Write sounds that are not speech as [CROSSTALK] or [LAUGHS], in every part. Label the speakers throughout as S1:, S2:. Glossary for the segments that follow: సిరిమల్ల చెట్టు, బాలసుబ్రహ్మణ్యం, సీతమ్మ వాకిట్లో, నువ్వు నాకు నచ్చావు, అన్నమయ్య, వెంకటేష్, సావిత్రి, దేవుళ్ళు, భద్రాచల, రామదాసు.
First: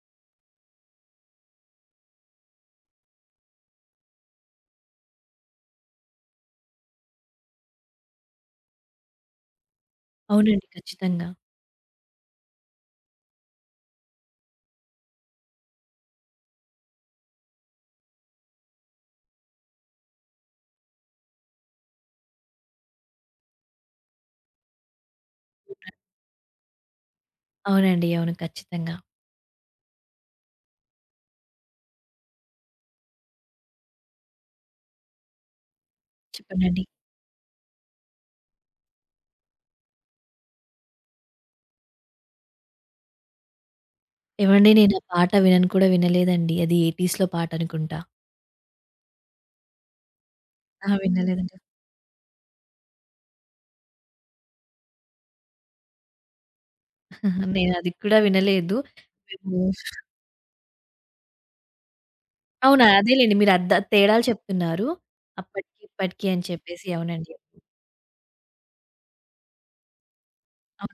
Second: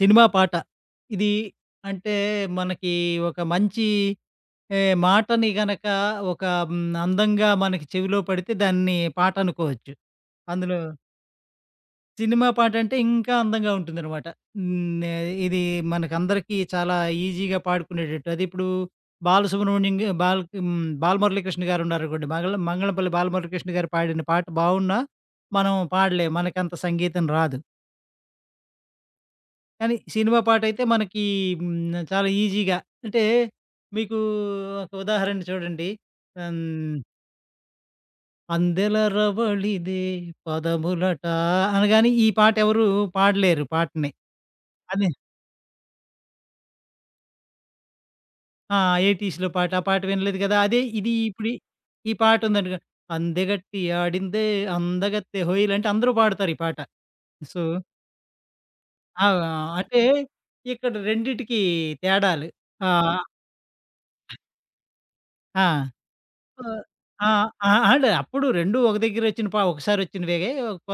S1: Cinema పాట. ఇది అంటే మనకి ఒక మంచి మాటని గనక ఒక అందంగా మనకి చెవిలో పడితే దాన్ని పాట అనుకోవచ్చు.
S2: అవునండి.
S1: అందులో
S2: ఖచ్చితంగా.
S1: సినిమా పాటంటే ఇంకా అందంగా ఉంటుందనమాట. హ్మ్. ఇది మనకందరికీ చాలా ఈజీగా పాడుకునేటట్టు. అది ఇప్పుడు బాలసుబ్రహ్మణ్యం గా బాల హ్మ్, బాలమురళీకృష్ణ గారున్నారనుకోండి. మంగళంపల్లి బాలమురళీకృష్ణ గారు పాడిన పాట బావున్నా, మనం పాడలేం. మనకంత సంగీతం రాదు.
S2: అవునండి. అవును. ఖచ్చితంగా.
S1: కానీ సినిమా పాటైతే మనకి చాలా ఈజీగా అంటే మీకు ఒక ఉదాహరణ చూడండి.
S2: చెప్పండండి.
S1: హ్మ్. అందెల రవళిదే పదములట అనగానే ఈ పాట ఎవరు పాడలేరు పాటని.
S2: ఏవండీ, నేను ఆ
S1: అదే
S2: పాట వినను కూడా వినలేదండి. అది 80స్‌లో పాట అనుకుంటా.
S1: ఆ! 80స్‌లో పాట. ఆ పాట వినలేదు కదా! అదే
S2: ఆ!
S1: ఇది ఇప్పుడు
S2: వినలేదండి.
S1: ఈ ఈ పాట ఉందనుకో అందెగట్టి ఆడిందే అందగత్తె హోయల్ అంటే అందరూ పాడతారు ఈ పాట.
S2: ఆహా!
S1: సో
S2: నేను అది కూడా వినలేదు.
S1: ఆ!
S2: మేము
S1: అంటే ఇక్కడ రెండిటికి తేడాలు.
S2: అవునా!
S1: ఆ!
S2: అదేలెండి, మీరు అద్ద తేడాలు చెప్తున్నారు.
S1: ఆ!
S2: అప్పటికి, ఇప్పటికి అని
S1: ఆహ్,
S2: చెప్పేసి.
S1: ఆ!
S2: అవునండి.
S1: ఆ! అంటే అప్పుడు 2 ఒక దగ్గరొచ్చిన ఒకసారొచ్చినవే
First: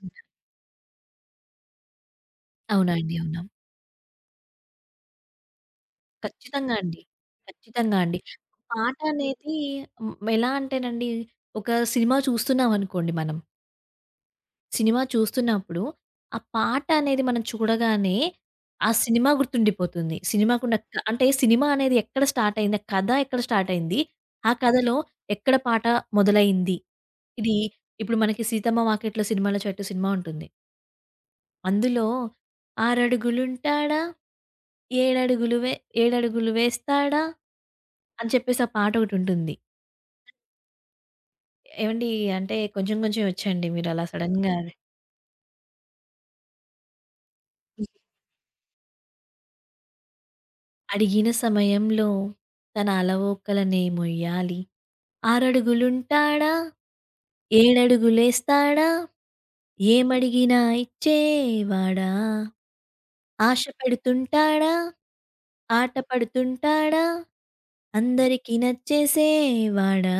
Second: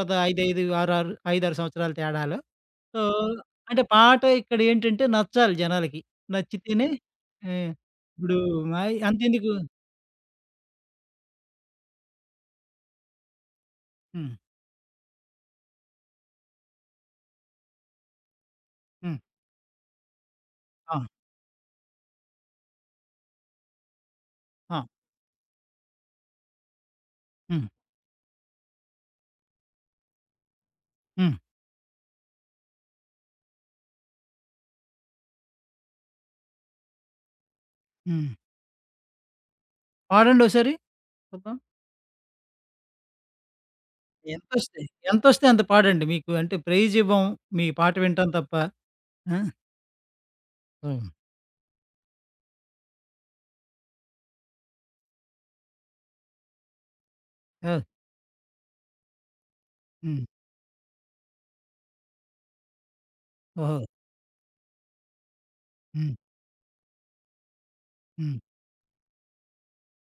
S1: ఒక 5, 5, 6, 6 5, 6 సంవత్సరాల తేడాలో.
S2: అవునా
S1: సో,
S2: అండి. అవునా!
S1: అంటే పాట ఇక్కడేంటంటే నచ్చాలి జనాలకి.
S2: ఖచ్చితంగా
S1: నచ్చితేనే
S2: అండి.
S1: ఆహ్,
S2: ఖచ్చితంగా అండి.
S1: ఇప్పుడు మాయి
S2: పాట
S1: అంతెందుకు.
S2: అనేది ఎలా అంటేనండి, ఒక సినిమా చూస్తున్నామనుకోండి మనం.
S1: హ్మ్.
S2: సినిమా చూస్తున్నప్పుడు, ఆ పాట అనేది మనం చూడగానే, ఆ
S1: హ్మ్.
S2: సినిమా గుర్తుండిపోతుంది. సినిమాకున్న
S1: ఆ!
S2: అంటే సినిమా అనేది ఎక్కడ స్టార్ట్ అయింది, ఆ కథ ఎక్కడ స్టార్ట్ అయింది, ఆ
S1: ఆ!
S2: కథలో ఎక్కడ పాట మొదలైంది. ఇది
S1: హ్మ్.
S2: ఇప్పుడు మనకి 'సీతమ్మ వాకిట్లో' 'సిరిమల్ల చెట్టు' సినిమా ఉంటుంది.
S1: హ్మ్.
S2: అందులో "ఆరడుగులుంటాడా, ఏడడుగులు వే ఏడడుగులు వేస్తాడా"
S1: హ్మ్.
S2: అని చెప్పేసి ఆ పాట ఒకటుంటుంది.
S1: పాడండోసారి చూద్దాం.
S2: ఏవండీ, అంటే కొంచెం కొంచెం వచ్చండి. మీరు అలా సడెన్‌గా
S1: ఎంతొస్తే ఎంతొస్తే అంత పాడండి. మీకు అంటే ప్రైజివ్వం. మీ పాట వింటాం తప్ప. ఆ! హ్మ్.
S2: అడిగిన సమయంలో తన అలవోకలనే మొయ్యాలి. ఆరడుగులుంటాడా,
S1: ఓహ్!
S2: ఏడడుగులేస్తాడా,
S1: హ్మ్.
S2: ఏమడిగినా ఇచ్చేవాడా. ఆశ
S1: ఓహో!
S2: పెడుతుంటాడా, ఆట
S1: హ్మ్.
S2: పడుతుంటాడా,
S1: హ్మ్.
S2: అందరికీ నచ్చేసేవాడా.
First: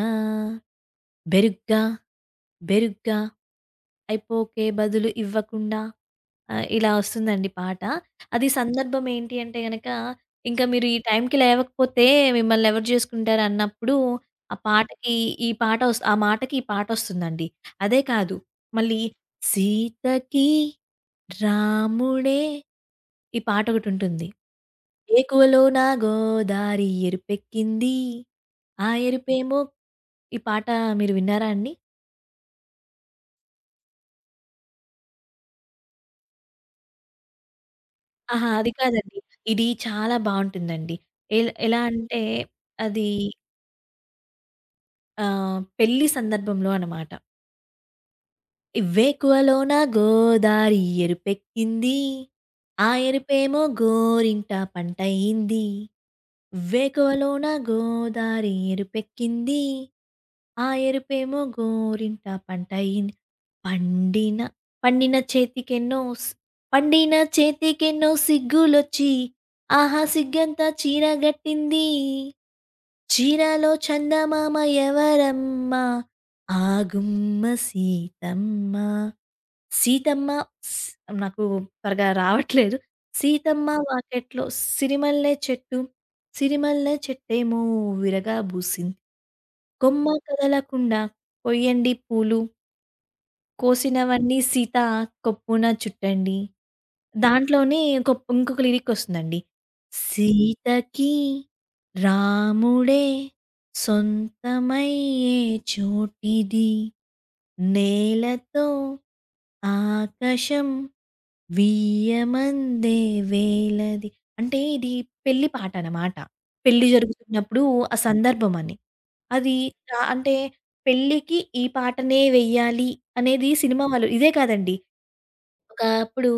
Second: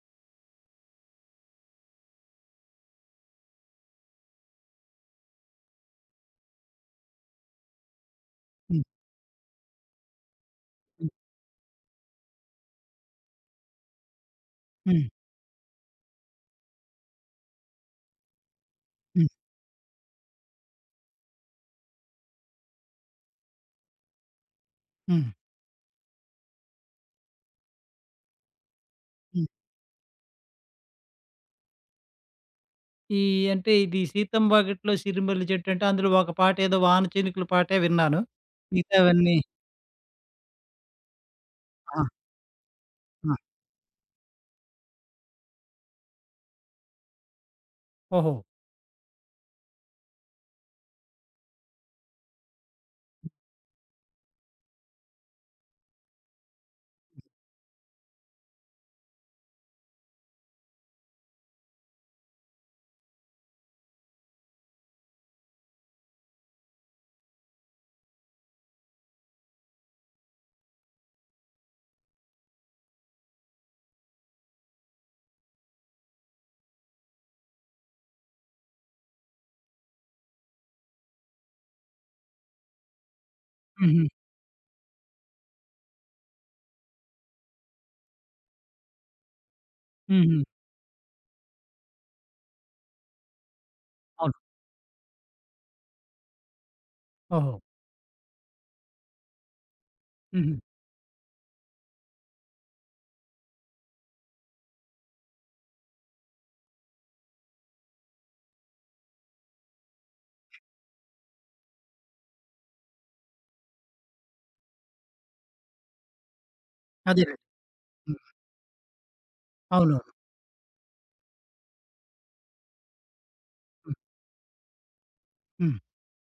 S2: బెరుగ్గా, బెరుగ్గా అయిపోకే బదులు ఇవ్వకుండా. ఆ! ఇలా వస్తుందండి పాట. అది
S1: హ్మ్.
S2: సందర్భం ఏంటి అంటే గనక, ఇంకా మీరు ఈ
S1: హ్మ్.
S2: టైంకి లేవకపోతే మిమ్మల్ని ఎవరు జేసుకుంటారు అన్నప్పుడు, ఆ
S1: హ్మ్.
S2: పాటకి ఈ పాట వస్ ఆ మాటకి ఈ పాటొస్తుందండి. అదే కాదు, మళ్ళీ
S1: హ్మ్.
S2: సీతకి రాముడే ఈ పాటొకటుంటుంది.
S1: హ్మ్. హ్మ్.
S2: ఏకువలోన గోదారి ఎరుపెక్కింది. ఆ ఎరుపేమో. ఈ పాట మీరు విన్నారా అండి?
S1: ఈ అంటే ఇది 'సీతమ్మ వాకిట్లో సిరిమల్లె చెట్టు' అంటే అందులో ఒక పాటేదో వాన చినుకుల పాటే విన్నాను.
S2: ఆహా! అది కాదండి.
S1: మిగతావన్నీ
S2: ఇది చాలా బావుంటుందండి. ఎలా
S1: ఆ!
S2: అంటే అది
S1: ఆ!
S2: పెళ్లి సందర్భంలో అనమాట.
S1: ఓహో!
S2: "ఇవ్వేకువలోన గోదారి ఎరుపెక్కింది. ఆ ఎరుపేమో గోరింట పంటయింది. ఇవ్వేకువలోన గోదారి ఎరుపెక్కింది. ఆ ఎరుపేమో గోరింట పంటయింది. పండిన పండిన చేతికెన్నో స్ పండిన చేతికెన్నో సిగ్గులొచ్చి. ఆహా! సిగ్గంతా చీరగట్టింది." చీరలో చందమామ ఎవరమ్మా? ఆ గుమ్మ సీతమ్మ. సీతమ్మ స్ నాకు త్వరగా రావట్లేదు. సీతమ్మ
S1: హుహు.
S2: వాకెట్లో సిరిమల్లె చెట్టు, సిరిమల్లె చెట్టేమో విరగా బూసింది. కొమ్మ
S1: హుహు.
S2: కదలకుండా కొయ్యండి పూలు.
S1: అవును.
S2: కోసినవన్నీ సీత కొప్పున చుట్టండి.
S1: ఓహో!
S2: దాంట్లోనే ఇంకొక లిరికొస్తుందండి.
S1: హుహు.
S2: సీతకి రాముడే సొంతమయ్యే చోటిది. నేలతో ఆకాశం వియ్యమందే వేళది. అంటే ఇది పెళ్లి పాటనమాట. పెళ్లి
S1: అదేలెండి.
S2: జరుగుతున్నప్పుడు ఆ
S1: హ్మ్.
S2: సందర్భమని. అది
S1: అవునవును.
S2: అంటే పెళ్ళికి ఈ పాటనే వెయ్యాలి అనేది సినిమా
S1: హ్మ్.
S2: వాళ్ళు, ఇదే కాదండి.
S1: హ్మ్.
S2: ఒకప్పుడు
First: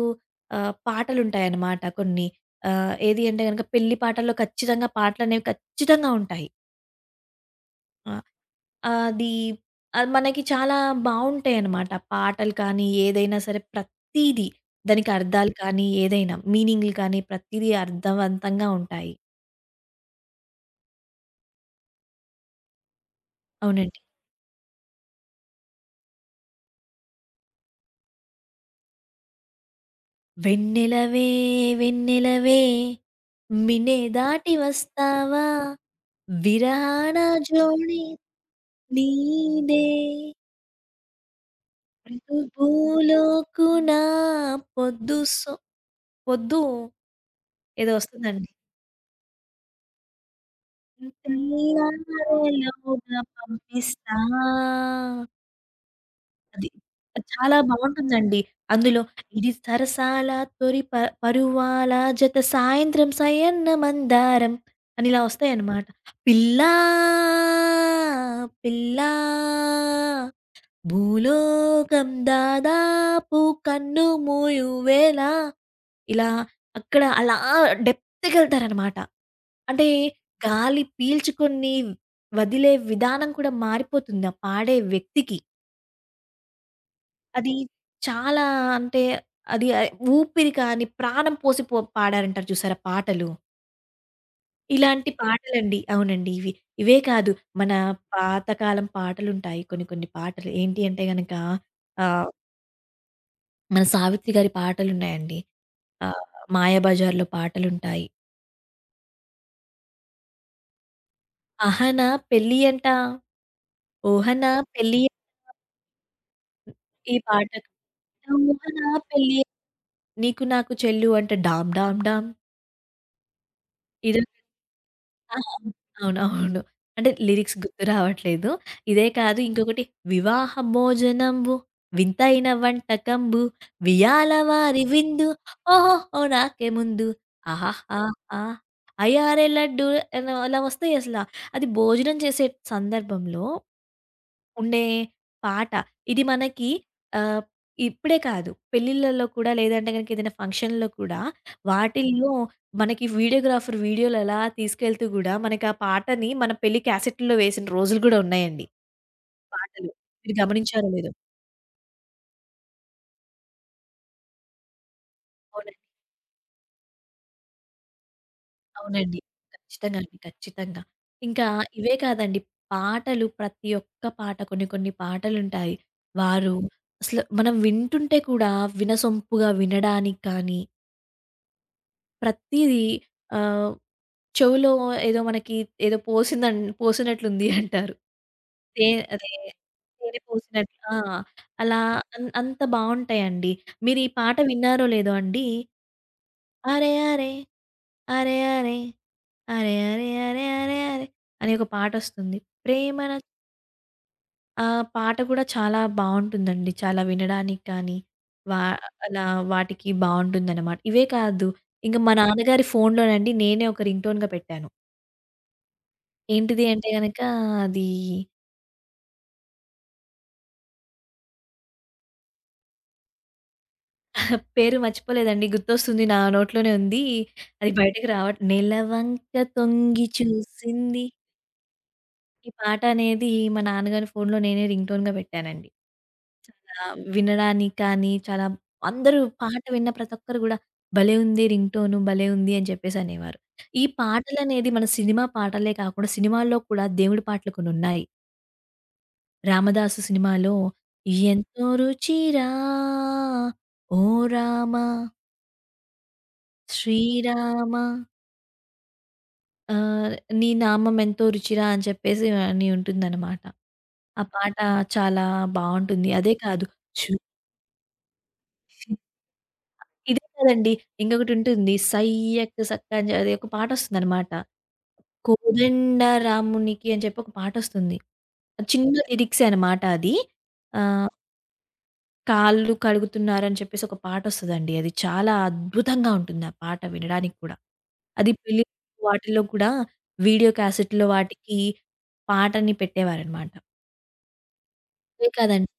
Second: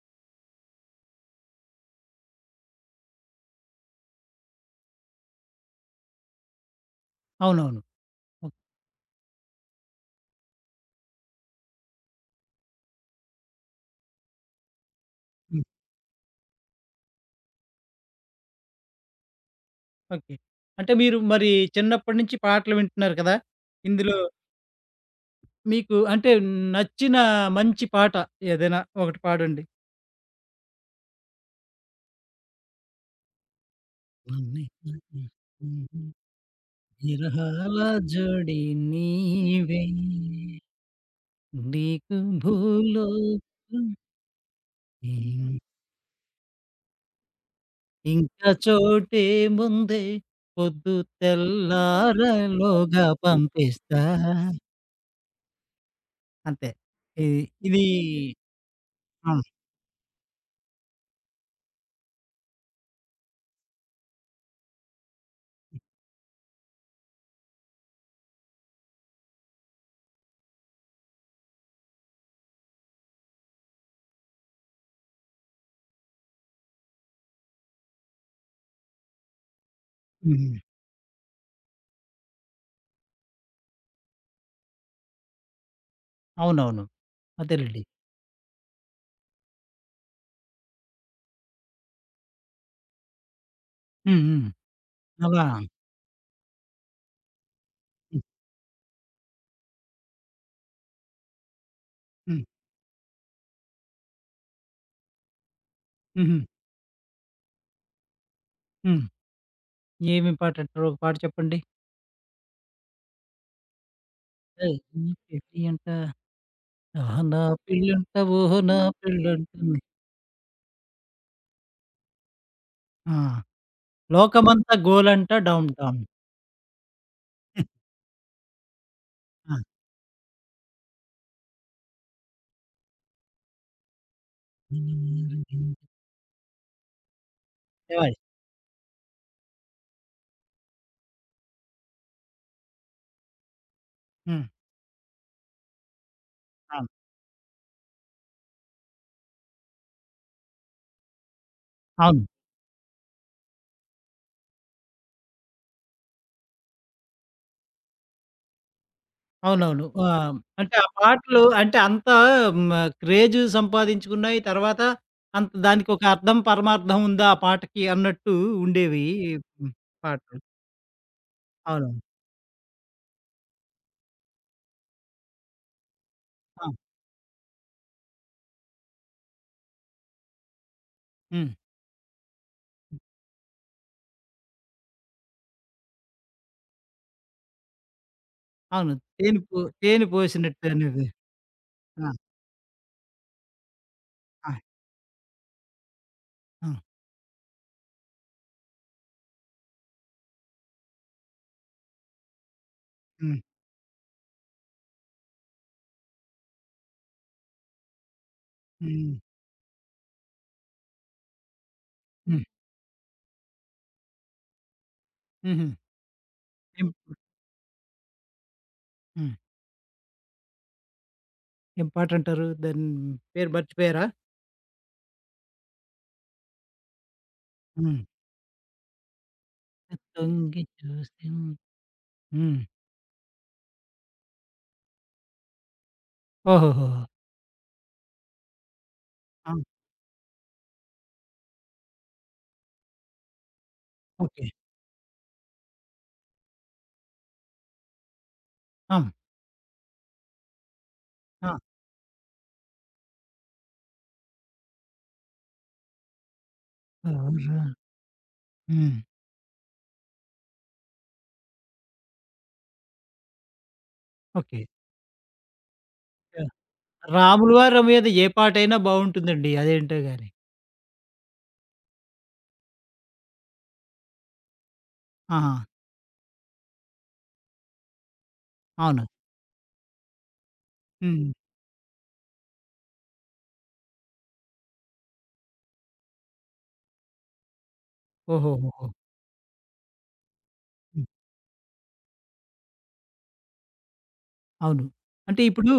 S2: పాటలుంటాయన్నమాట కొన్ని. ఏది అంటే గనక పెళ్లి పాటల్లో ఖచ్చితంగా పాటలనేవి ఖచ్చితంగా ఉంటాయి.
S1: అవునవును.
S2: ఆ!
S1: ఓహ్!
S2: అది, అది మనకి చాలా బావుంటాయన్నమాట. పాటలు కానీ, ఏదైనా సరే ప్రతీది. దానికి అర్థాలు
S1: హ్మ్.
S2: కానీ, ఏదైనా మీనింగ్‌లు కానీ, ప్రతీదీ అర్థవంతంగా ఉంటాయి.
S1: ఓకే. అంటే మీరు మరి చిన్నప్పటి నుంచి పాటలు వింటున్నారు కదా!
S2: అవునండి.
S1: ఇందులో మీకు అంటే నచ్చిన మంచి పాట ఏదైనా ఒకటి పాడండి?
S2: వెన్నెలవే వెన్నెలవే మిన్నే దాటి
S1: నన్నే నన్నే
S2: వస్తావా
S1: హుహు.
S2: విరహాన
S1: విరహాల
S2: జోడి
S1: జోడి
S2: నీదే
S1: నీవే నీకు భూలోకం
S2: ప్రభువులోకున పొద్దు సో
S1: ఇం-
S2: పొద్దు ఏదో వస్తుందండి.
S1: ఇంకా చోటే ముందే పొద్దు
S2: తీరాలలో
S1: తెల్లారలోగా పంపిస్తా
S2: పంపిస్తా అది.
S1: అంతే. ఇది
S2: చాలా
S1: ఇది
S2: బావుంటుందండి. అందులో
S1: ఆ,
S2: ఇది సరసాల తొలి ప పరువాల జత సాయంత్రం సయన్న మందారం అని ఇలా వస్తాయన్నమాట. పిల్లా, పిల్లా భూలోకం దాదాపు కన్ను మూయువేళ, ఇలా అక్కడ అలా డెప్త్‌కెళ్తారనమాట. అంటే
S1: ఉమ్,
S2: గాలి పీల్చుకొని వదిలే విధానం కూడా మారిపోతుంది ఆ పాడే వ్యక్తికి.
S1: అవునవును,
S2: అది
S1: అదేలేండి,
S2: చాలా అంటే, అది ఊపిరి కాని ప్రాణం పోసి పో పాడారంటారు చూసారా పాటలు.
S1: ఉమ్, ఉమ్,
S2: ఇలాంటి
S1: అలా.
S2: పాటలండి. అవునండి. ఇవి. ఇవే కాదు మన
S1: ఉమ్,
S2: పాతకాలం పాటలుంటాయి, కొన్ని కొన్ని పాటలు. ఏంటి అంటే గనక ఆహ్,
S1: ఉమ్,
S2: మన 'సావిత్రి' గారి పాటలున్నాయండి. ఆహ్,
S1: ఉమ్,
S2: 'మాయాబజార్‌లో' పాటలుంటాయి.
S1: ఉమ్. ఏమి పాట అంటారు ఒక పాట చెప్పండి.
S2: 'అహనా పెళ్ళియంట ఓహనా
S1: ఏయ్,
S2: పెళ్ళియ'
S1: నీ పెళ్ళి అంట.
S2: ఈ
S1: ఆహా, నా
S2: పాట.
S1: పెళ్ళంట ఓహో నా
S2: 'ఓహనా పెళ్ళియ
S1: పెళ్ళంటుంది.
S2: నీకు నాకు చెల్లు' అంటే డామ్ డామ్ డామ్. ఇదే.
S1: లోకమంతా గోలంట
S2: ఆ!
S1: Down down.
S2: అవును. అవును. అంటే లిరిక్స్ గుర్తు రావట్లేదు. ఇదే కాదు,
S1: ఆ.
S2: ఇంకొకటి వివాహ భోజనంబు వింతైన వంటకంబు వియాల వారి విందు ఓహోహో నాకే ముందు
S1: [LAUGHS]
S2: ఆహాహా! అయ్యారే లడ్డు అనో అలా వస్తాయి అసల. అది భోజనం చేసే సందర్భంలో
S1: హ్మ్.
S2: ఉండే పాట. ఇది మనకి
S1: అవును.
S2: ఆహ్, ఇప్పుడే కాదు, పెళ్ళిళ్ళలో కూడా, లేదంటే గనక ఏదైనా ఫంక్షన్‌లో కూడా
S1: అవును.
S2: వాటిల్లో మనకి వీడియోగ్రాఫర్ వీడియోలు అలా తీసుకెళ్తూ గూడా మనకి ఆ పాటని మన పెళ్లి క్యాసెట్‌లో వేసిన రోజులు గూడా ఉన్నాయండి
S1: అవునవును.
S2: పాటలు. మీరు
S1: అంటే ఆ
S2: గమనించారో లేదో?
S1: పాటలు అంటే అంత హ్మ్. క్రేజ్ సంపాదించుకున్నాయి. తర్వాత అంత
S2: అవునండి.
S1: దానికొక అర్థం, పరమార్థం ఉందా ఆ పాటకి అన్నట్టు ఉండేవి.
S2: అవునండి.
S1: హ్మ్.
S2: ఖచ్చితంగా అండి.
S1: పాటలు.
S2: ఖచ్చితంగా. ఇంకా ఇవే
S1: అవునవును.
S2: కాదండి, పాటలు ప్రతి ఒక్క పాట, కొన్ని కొన్ని పాటలుంటాయి. వారు
S1: ఆ!
S2: అసలు మనం వింటుంటే కూడా వినసొంపుగా వినడానికి కానీ,
S1: హ్మ్.
S2: ప్రతీదీ ఆహ్, చెవులో ఏదో మనకి ఏదో పోసినట్లుంది అంటారు. తే
S1: అవును.
S2: అదే
S1: తేనె పో తేనె
S2: తేనె
S1: పోసినట్టు
S2: పోసినట్టు. ఆ!
S1: అనేది.
S2: అలా
S1: ఆ!
S2: అంత బావుంటాయండి. మీరు ఈ పాట
S1: ఆ!
S2: విన్నారో లేదో అండి,
S1: ఆ!
S2: అరె! అరె! అరె! అరె! అరె! అరె! అరె! అరె! అరె! అనే ఒక పాటొస్తుంది. ప్రేమన.
S1: హ్మ్.
S2: ఆ! పాట గూడా చాలా బావుంటుందండి. చాలా వినడానికి కానీ, వా
S1: హ్మ్.
S2: అలా వాటికి బావుంటుందనమాట. ఇవే కాదు, ఇంక మా
S1: హ్మ్.
S2: నాన్నగారి ఫోన్‌లోనండి నేనే ఒక రింగ్ టోన్‌గా పెట్టాను.
S1: హుహు.
S2: ఏంటిది అంటే
S1: ఏం
S2: గనక అది
S1: హ్మ్. ఏం పాటంటారు? దాని పేరు మర్చిపోయారా?
S2: [LAUGHS] పేరు మర్చిపోలేదండి. గుర్తొస్తుంది. నా నోట్లోనే ఉంది. అది
S1: హ్మ్.
S2: బయటకి రావట్ నెలవంక తొంగి
S1: తొంగి
S2: చూసింది.
S1: చూసిం.
S2: ఈ
S1: హ్మ్.
S2: పాట అనేది మా నాన్నగారి ఫోన్‌లో నేనే రింగ్‌టోన్‌గా పెట్టానండి. చాలా
S1: ఓహోహోహో!
S2: వినడానికి కానీ, చాలా అందరూ
S1: ఆ!
S2: పాట విన్న ప్రతి ఒక్కరు గూడా భలే ఉంది రింగ్‌టోను, భలే ఉంది అని చెప్పేసి అనేవారు. ఈ
S1: ఓకే.
S2: పాటలనేది మన సినిమా పాటలే కాకుండా, సినిమాల్లో కూడా దేవుడి పాటలు కొన్నున్నాయి.
S1: ఆ!
S2: 'రామదాసు' సినిమాలో
S1: ఆ!
S2: ఎంతో రుచిరా, ఓ రామ
S1: ఆ! రా.
S2: శ్రీరామ
S1: హ్మ్.
S2: ఆహ్, నీ నామం ఎంతో రుచిరా అని చెప్పేసి అని ఉంటుందన్నమాట. ఆ పాట
S1: ఓకే.
S2: చాలా బావుంటుంది. అదే
S1: యాహ్!
S2: కాదు, చు
S1: 'రాములు వారి రమయ్య'ది ఏ పాటైనా బావుంటుందండి అదేంటో
S2: ఇదే
S1: గాని.
S2: కాదండి. ఇంకొకటి ఉంటుంది. 'సయ్యక్ సక్క' అని అది ఒక పాటొస్తుందనమాట.
S1: ఆహా!
S2: 'కోదండ రామునికి' అని చెప్పి ఒక పాటొస్తుంది. చిన్న
S1: అవును.
S2: లిరిక్సే అనమాట అది. ఆహ్,
S1: హ్మ్.
S2: కాళ్ళు కడుగుతున్నారని చెప్పేసి ఒక పాటొస్తదండి. అది చాలా అద్భుతంగా ఉంటుంది ఆ పాట వినడానికి కూడా. అది పెళ్లి
S1: ఓహోహోహో!
S2: వాటిల్లో కూడా వీడియో క్యాసెట్‌లో
S1: హ్మ్.
S2: వాటికి పాటని పెట్టేవారనమాట.
S1: అవును.
S2: అదే
S1: అంటే
S2: కాదండి,
S1: ఇప్పుడు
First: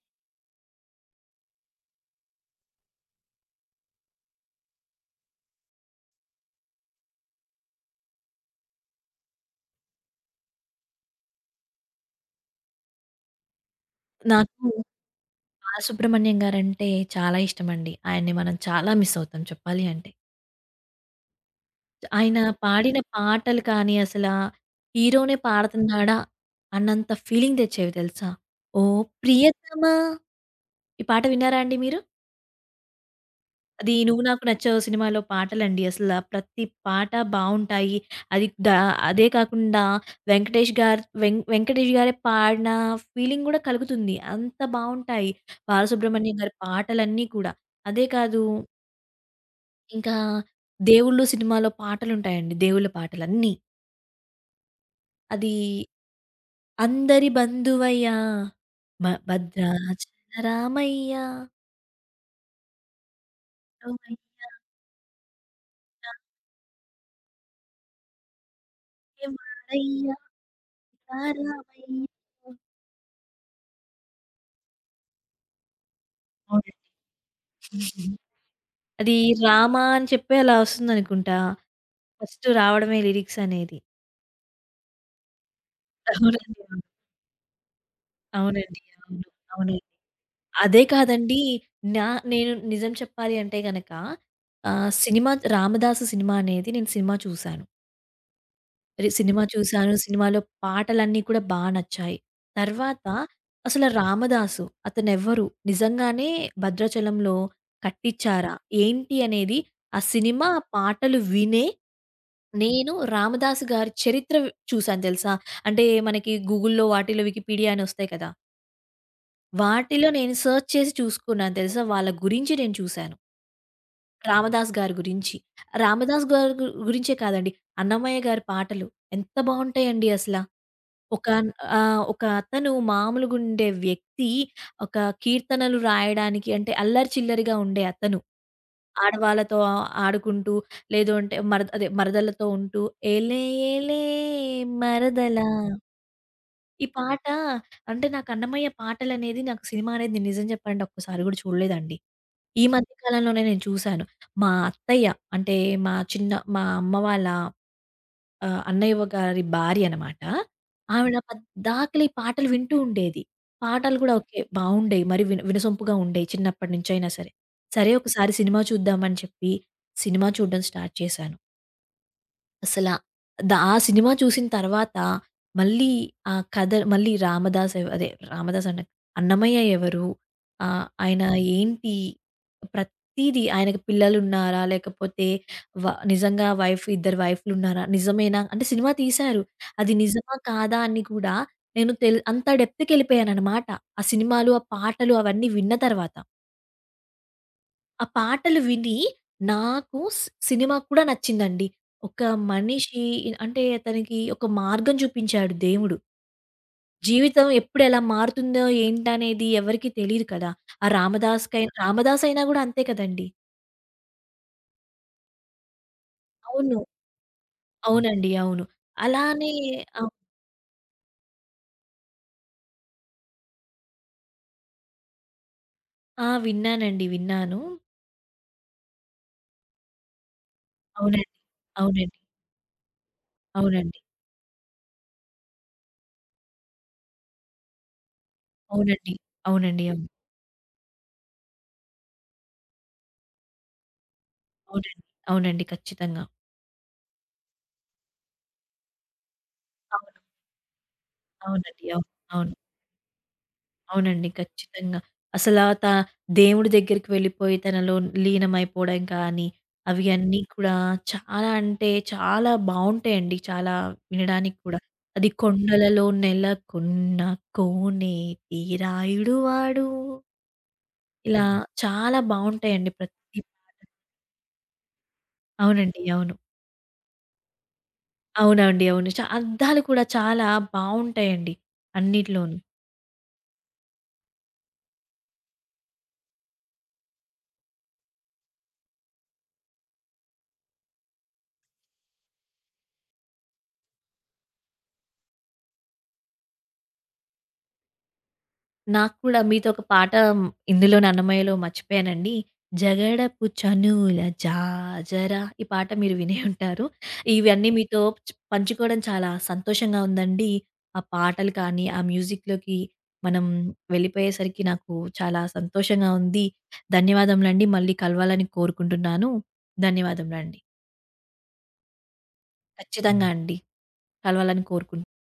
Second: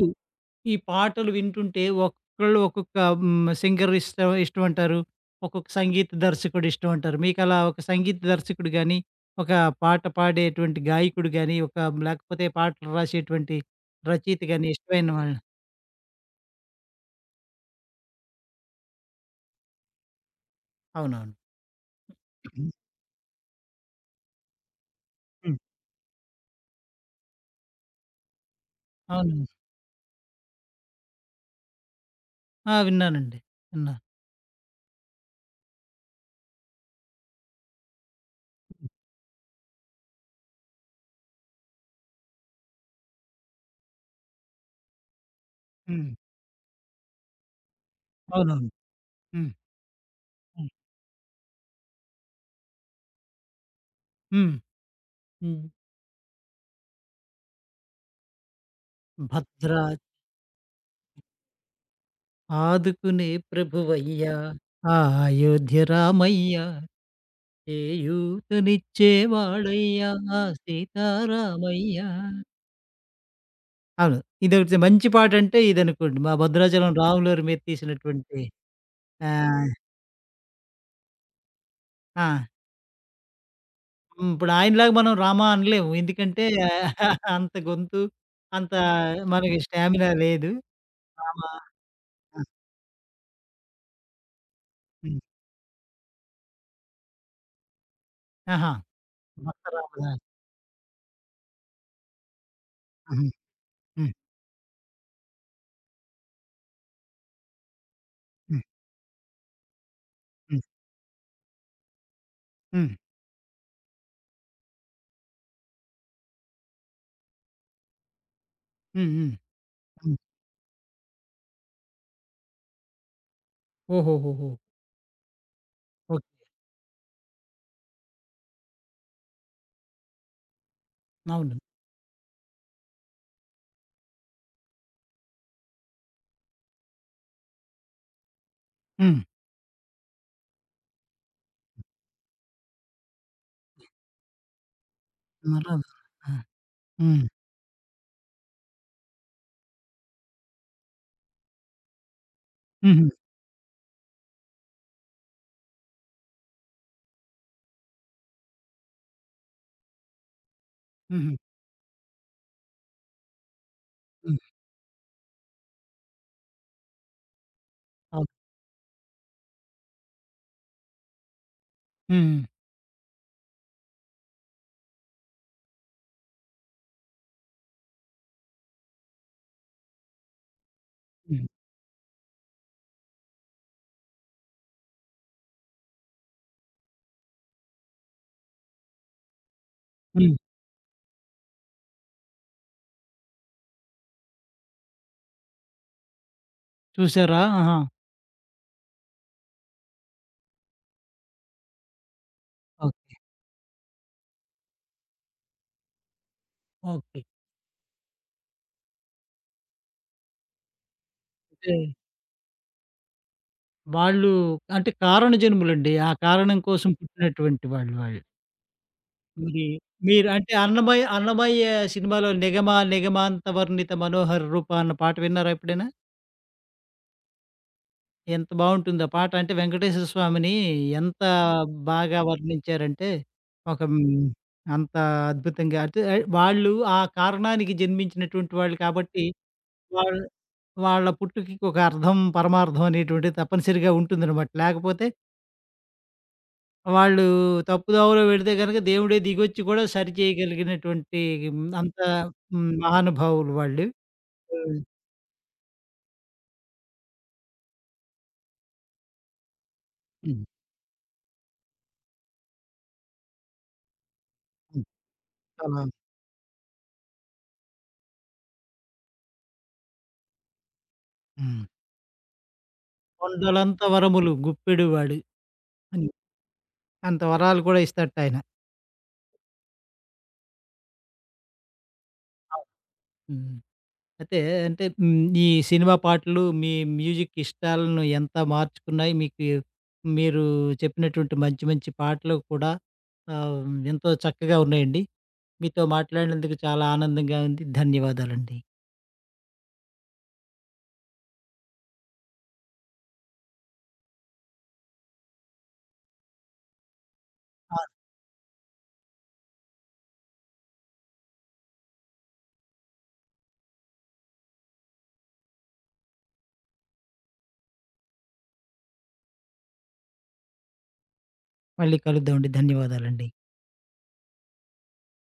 S1: ఈ పాటలు వింటుంటే ఒక్కొక్కళ్ళు ఒక్కొక్క సింగర్ ఇష్టమంటారు. ఒక్కొక్క సంగీత దర్శకుడు ఇష్టమంటారు. మీకలా ఒక సంగీత దర్శకుడు గాని, ఒక పాట పాడేటువంటి గాయకుడు గాని, ఒక లేకపోతే పాటలు రాసేటువంటి రచయిత
S2: నాకు
S1: గాని ఇష్టమైన వాళ్ళు.
S2: బాలసుబ్రహ్మణ్యం గారంటే చాలా ఇష్టమండి. ఆయన్ని మనం చాలా మిస్ అవుతాం చెప్పాలి అంటే.
S1: అవునవును.
S2: ఆయన పాడిన పాటలు కానీ, అసలా హీరోనే
S1: హ్మ్.
S2: పాడుతున్నాడా అన్నంత ఫీలింగ్ తెచ్చేవి తెలుసా? ఓ
S1: అవును.
S2: ప్రియతమా ఈ పాట విన్నారా అండి మీరు?
S1: ఆ! విన్నానండి.
S2: అది
S1: విన్నా.
S2: 'నువ్వు నాకు నచ్చావు' సినిమాలో పాటలండి, అసల ప్రతి పాట బావుంటాయి. అది అదే కాకుండా వెంకటేష్ గారు వెం వెంకటేష్ గారే పాడిన ఫీలింగ్ గూడా కలుగుతుంది. అంత బావుంటాయి.
S1: హ్మ్.
S2: బాలసుబ్రహ్మణ్యం గారి పాటలన్నీ కూడా. అదే కాదు,
S1: అవునవును. హ్మ్.
S2: ఇంకా 'దేవుళ్ళు' సినిమాలో పాటలుంటాయండి. దేవుళ్ళ పాటలన్నీ.
S1: హ్మ్.
S2: అది
S1: హ్మ్.
S2: అందరి బంధువయ్య
S1: భద్రా
S2: భద్రాచల రామయ్య
S1: ఆదుకునే
S2: తోమయ్య
S1: ప్రభువయ్యా! ఆ అయోధ్య రామయ్యా! చేయూతనిచ్చేవాడయ్యా!
S2: కాకేవాడయ్య కారామయ్య.
S1: సీతారామయ్యా! అవును. ఇదొకటి మంచి పాటంటే ఇదనుకోండి. మా
S2: అవునండి.
S1: భద్రాచలం రాములవారి మీద తీసినటువంటి
S2: అది
S1: ఆహ్,
S2: 'రామ' అని చెప్పి అలా వస్తుందనుకుంటా.
S1: ఆ!
S2: ఫస్ట్ రావడమే లిరిక్స్ అనేది.
S1: హ్మ్. ఇప్పుడు ఆయనలాగా మనం రామ అనలేము. ఎందుకంటే
S2: అవునండి. అవును.
S1: [LAUGHS] అంత గొంతు, అంత
S2: అవునండి. అవును.
S1: మనకి
S2: అవును.
S1: స్టామినా లేదు.
S2: అదే కాదండి.
S1: రామ.
S2: నా
S1: ఆ!
S2: నేను నిజం చెప్పాలి అంటే గనక
S1: హ్మ్.
S2: సినిమా 'రామదాసు' సినిమా అనేది నేను సినిమా చూసాను.
S1: ఆహా!
S2: సినిమా
S1: భక్త
S2: చూసాను.
S1: రామదాసు.
S2: సినిమాలో పాటలన్నీ కూడా నచ్చాయి. తర్వాత
S1: హుహు.
S2: అసలు
S1: హ్మ్.
S2: 'రామదాసు' అతనెవ్వరు? నిజంగానే భద్రాచలంలో కట్టిచ్చారా?
S1: హ్మ్.
S2: ఏంటి అనేది, ఆ సినిమా ఆ
S1: హ్మ్.
S2: పాటలు వినే
S1: హ్మ్.
S2: నేను 'రామదాసు' గారి చరిత్ర వ్ చూసాను తెలుసా? అంటే మనకి గూగుల్‌లో వాటిలో వికీపీడియా అని ఒస్తాయి కదా!
S1: హ్మ్. హ్మ్.
S2: వాటిలో
S1: హ్మ్.
S2: నేను సెర్చ్ చేసి చూసుకున్నాను తెలుసా! వాళ్ళ గురించి నేను చూసాను.
S1: ఓహోహోహో!
S2: రామదాస్ గారి గురించి. రామదాస్
S1: ఓకే.
S2: గారి గు గురించే కాదండి. అన్నమయ్య గారి పాటలు ఎంత బావుంటాయండి అసల. ఒక
S1: అవును.
S2: ఒక అతను మామూలుగుండే వ్యక్తి, ఒక కీర్తనలు రాయడానికి, అంటే అల్లరి చిల్లరిగా ఉండే అతను.
S1: హ్మ్.
S2: ఆడవాళ్ళతో ఆడుకుంటూ, లేదు అంటే మరదలతో ఉంటూ ఏలే ఏలే మరదలా
S1: మరల. ఆ!
S2: ఈ పాట.
S1: హ్మ్.
S2: అంటే నాకు అన్నమయ్య పాటలనేది, నాకు సినిమా అనేది నిజం చెప్పాలంటే ఒక్కసారి గూడా చూడలేదండి. ఈ మధ్య
S1: హుహు.
S2: కాలంలోనే నేను చూసాను. మా అత్తయ్య అంటే మా చిన్న మా అమ్మ వాళ్ళ అన్నయ్య గారి భార్య అన్నమాట. ఆవిడ
S1: హుహు.
S2: పద్దాకల ఈ పాటలు వింటూ ఉండేది. పాటలు గూడా ఓకే.
S1: హ్మ్.
S2: బావుండేవి. మరి విన వినసొంపుగా ఉండేవి చిన్నప్పటి నుంచైనా సరే. సరే
S1: అవును.
S2: ఒకసారి సినిమా చూద్దామని చెప్పి సినిమా చూడడం స్టార్ట్ చేశాను.
S1: హ్మ్.
S2: అసలా ద ఆ సినిమా చూసిన తర్వాత మళ్ళీ ఆ కథ, మళ్ళీ రామదాస్ ఎవ అదే రామదాస్ అంట, అన్నమయ్య ఎవరు? ఆయన
S1: హ్మ్.
S2: ఏంటి? ప్రతీది, ఆయనకి పిల్లలున్నారా? లేకపోతే వ నిజంగా ఇద్దరు వైఫ్‌లున్నారా? నిజమేనా? అంటే సినిమా తీశారు. అది
S1: హ్మ్.
S2: నిజమా? కాదా? అని కూడా నేను అంత డెప్త్‌కెళ్ళిపోయాననమాట. ఆ సినిమాలు, ఆ పాటలు అవన్నీ విన్న తర్వాత.
S1: చూసారా? ఆహా!
S2: ఆ పాటలు విని నాకు సినిమా కూడా నచ్చిందండి. ఒక మనిషి
S1: ఓకే.
S2: అంటే తనకి ఒక మార్గం చూపించాడు దేవుడు.
S1: ఓకే.
S2: జీవితం ఎప్పుడు ఎలా మారుతుందో ఏంటనేది ఎవరికీ తెలీదు కదా! ఆ రామదాస్‌కైనా,
S1: అంటే
S2: రామదాసయినా గూడా అంతే కదండీ!
S1: వాళ్ళు అంటే కారణ జన్ములండి. ఆ కారణం
S2: అవును.
S1: కోసం పుట్టినటువంటి వాళ్ళు వాళ్ళు.
S2: అవునండి. అవును. అలానే
S1: మరి
S2: ఆహ్,
S1: మీరు అంటే అన్నమయ్య అన్నమయ్య సినిమాలో 'నిగమ నిగమాంత వర్ణిత మనోహర రూప' అన్న పాట విన్నారా ఎప్పుడైనా?
S2: ఆ! విన్నానండి. విన్నాను.
S1: ఎంత బావుంటుందో పాట అంటే, 'వెంకటేశ్వర స్వామిని' ఎంత
S2: అవునండి. అవునండి.
S1: బాగా వర్ణించారంటే, ఒక
S2: అవునండి.
S1: అంత అద్భుతంగా అంటే వాళ్ళు ఆ కారణానికి జన్మించినటువంటి వాళ్ళు
S2: అవునండి.
S1: కాబట్టి,
S2: అవునండి. అవును.
S1: వాళ్ళ వాళ్ళ పుట్టుకకి ఒక అర్థం, పరమార్థం అనేటువంటిది తప్పనిసరిగా ఉంటుందనమాట.
S2: అవునండి.
S1: లేకపోతే
S2: అవునండి. ఖచ్చితంగా.
S1: వాళ్ళు తప్పుదోవలో వెడితే గనక దేవుడే దిగొచ్చి కూడా
S2: అవును.
S1: సరిచేయగలిగినటువంటి
S2: అవునండి.
S1: అంత
S2: అవును. అవును.
S1: మహానుభావులు వాళ్ళు.
S2: అవునండి.
S1: హ్మ్.
S2: ఖచ్చితంగా. అసలా త దేవుడి దగ్గరికి వెళ్ళిపోయి తనలో లీనమైపోవడం కానీ, అవి అన్నీ
S1: హ్మ్.
S2: కూడా చాలా అంటే చాలా బావుంటాయండి. చాలా వినడానికి కూడా.
S1: హ్మ్.
S2: అది
S1: చాలా
S2: కొండలలో నెలకొన్న కోనే తీరాయుడు వాడు. ఇలా
S1: హ్మ్.
S2: చాలా బావుంటాయండి ప్రతి.
S1: 'కొండలంత వరములు గుప్పెడువాడు'
S2: అవునండి.
S1: అని.
S2: అవును.
S1: అంత వరాలు కూడా ఇస్తటాయన.
S2: అవునండి. అవును. అర్థాలు కూడా చాలా బావుంటాయండి అన్నిట్లోనూ.
S1: అవును. హ్మ్. అయితే అంటే ఈ సినిమా పాటలు మీ మ్యూజిక్ ఇష్టాలను ఎంత మార్చుకున్నాయి? మీకు మీరు చెప్పినటువంటి మంచి మంచి పాటలు కూడా ఆహ్, ఎంతో చక్కగా ఉన్నాయండి. మీతో మాట్లాడినందుకు చాలా ఆనందంగా ఉంది. ధన్యవాదాలండి.
S2: నాకు కూడా మీతో ఒక పాట ఇందులోనే 'అన్నమయ్యలో' మర్చిపోయానండి. 'జగడపు చనుల జాజరా' ఈ పాట మీరు వినే ఉంటారు. ఇవన్నీ
S1: అవును.
S2: మీతో పంచుకోవడం చాలా సంతోషంగా ఉందండి. ఆ పాటలు కానీ, ఆ మ్యూజిక్‌లోకి మనం వెళ్ళిపోయేసరికి నాకు చాలా సంతోషంగా ఉంది. ధన్యవాదములండి. మళ్ళీ కలవాలని కోరుకుంటున్నాను. ధన్యవాదములండి.
S1: మళ్ళీ కలుద్దామండి. ధన్యవాదాలండి.
S2: ఖచ్చితంగా అండి. కలవాలని కోరుకుంటున్నాను.